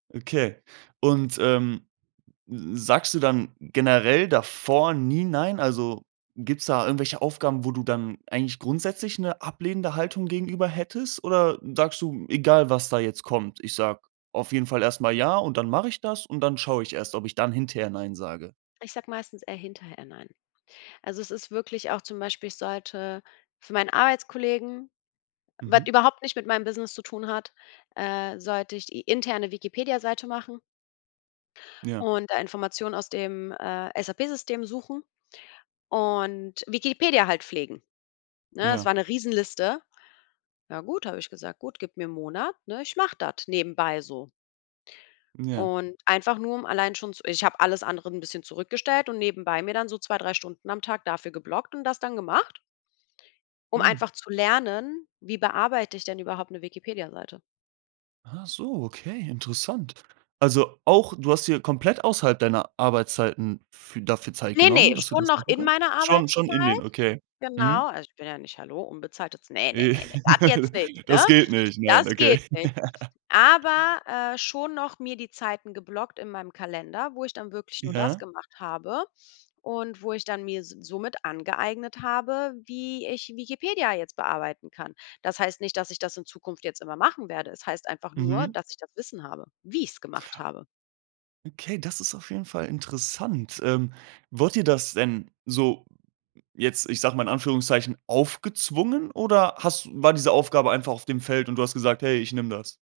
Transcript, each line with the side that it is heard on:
right: Okay. Und, ähm, sagst du dann generell davor nie nein? Also, gibt's da irgendwelche Aufgaben, wo du dann eigentlich grundsätzlich 'ne ablehnende Haltung gegenüber hättest? Oder sagst du: „Egal, was da jetzt kommt, ich sage auf jeden Fall erst mal ja, und dann mache ich das, und dann schaue ich erst, ob ich dann hinterher nein sage?“
left: Ich sage meistens eher hinterher nein. Also, es ist wirklich auch zum Beispiel, ich sollte für meinen Arbeitskollegen, was
right: Mhm.
left: überhaupt nicht mit meinem Business zu tun hat äh, sollte ich die interne Wikipedia-Seite machen
right: Ja.
left: und da Informationen aus dem, äh, SAP-System suchen und Wikipedia halt pflegen. Ne, das
right: Ja.
left: war eine Riesenliste. „Ja gut“, habe ich gesagt: „Gut, gib mir 'n Monat, ne, ich mache das nebenbei so.“
right: Ja.
left: Und einfach nur, um allein schon zu ich habe alles andere 'n bisschen zurückgestellt und nebenbei mir dann so 2, 3 Stunden am Tag dafür geblockt und das dann gemacht um
right: Mhm.
left: einfach zu lernen, wie bearbeite ich denn überhaupt 'ne Wikipediaseite?
right: Achso, okay, interessant. Also auch du hast dir komplett außerhalb deiner Arbeitszeiten fü dafür Zeit
left: Ne,
right: genommen,
left: ne,
right: dass du
left: schon
right: das
left: noch
right: machen
left: in
right: kann
left: meiner
right: schon, schon in
left: Arbeitszeit.
right: den okay.
left: Genau.
right: Mhm.
left: Also ich bin ja nicht hallo, unbezahltes Ne, ne, das jetzt nicht, ne?
right: Das geht nicht, nein,
left: Das
right: okay.
left: geht nicht. Aber, äh, schon noch mir die Zeiten geblockt in meinem Kalender, wo ich dann wirklich nur das
right: Ja.
left: gemacht habe und wo ich dann mir somit angeeignet habe, wie ich Wikipedia jetzt bearbeiten kann. Das heißt nicht, dass ich das in Zukunft jetzt immer machen werde. Es heißt einfach nur,
right: Mhm
left: dass ich das Wissen habe, wie ich's gemacht habe.
right: Okay, das ist auf jeden Fall interessant. Ähm, wurde dir das denn so jetzt ich sage mal in Anführungszeichen, aufgezwungen oder hast war diese Aufgabe einfach auf dem Feld, und du hast gesagt: „Hey, ich nehme das?“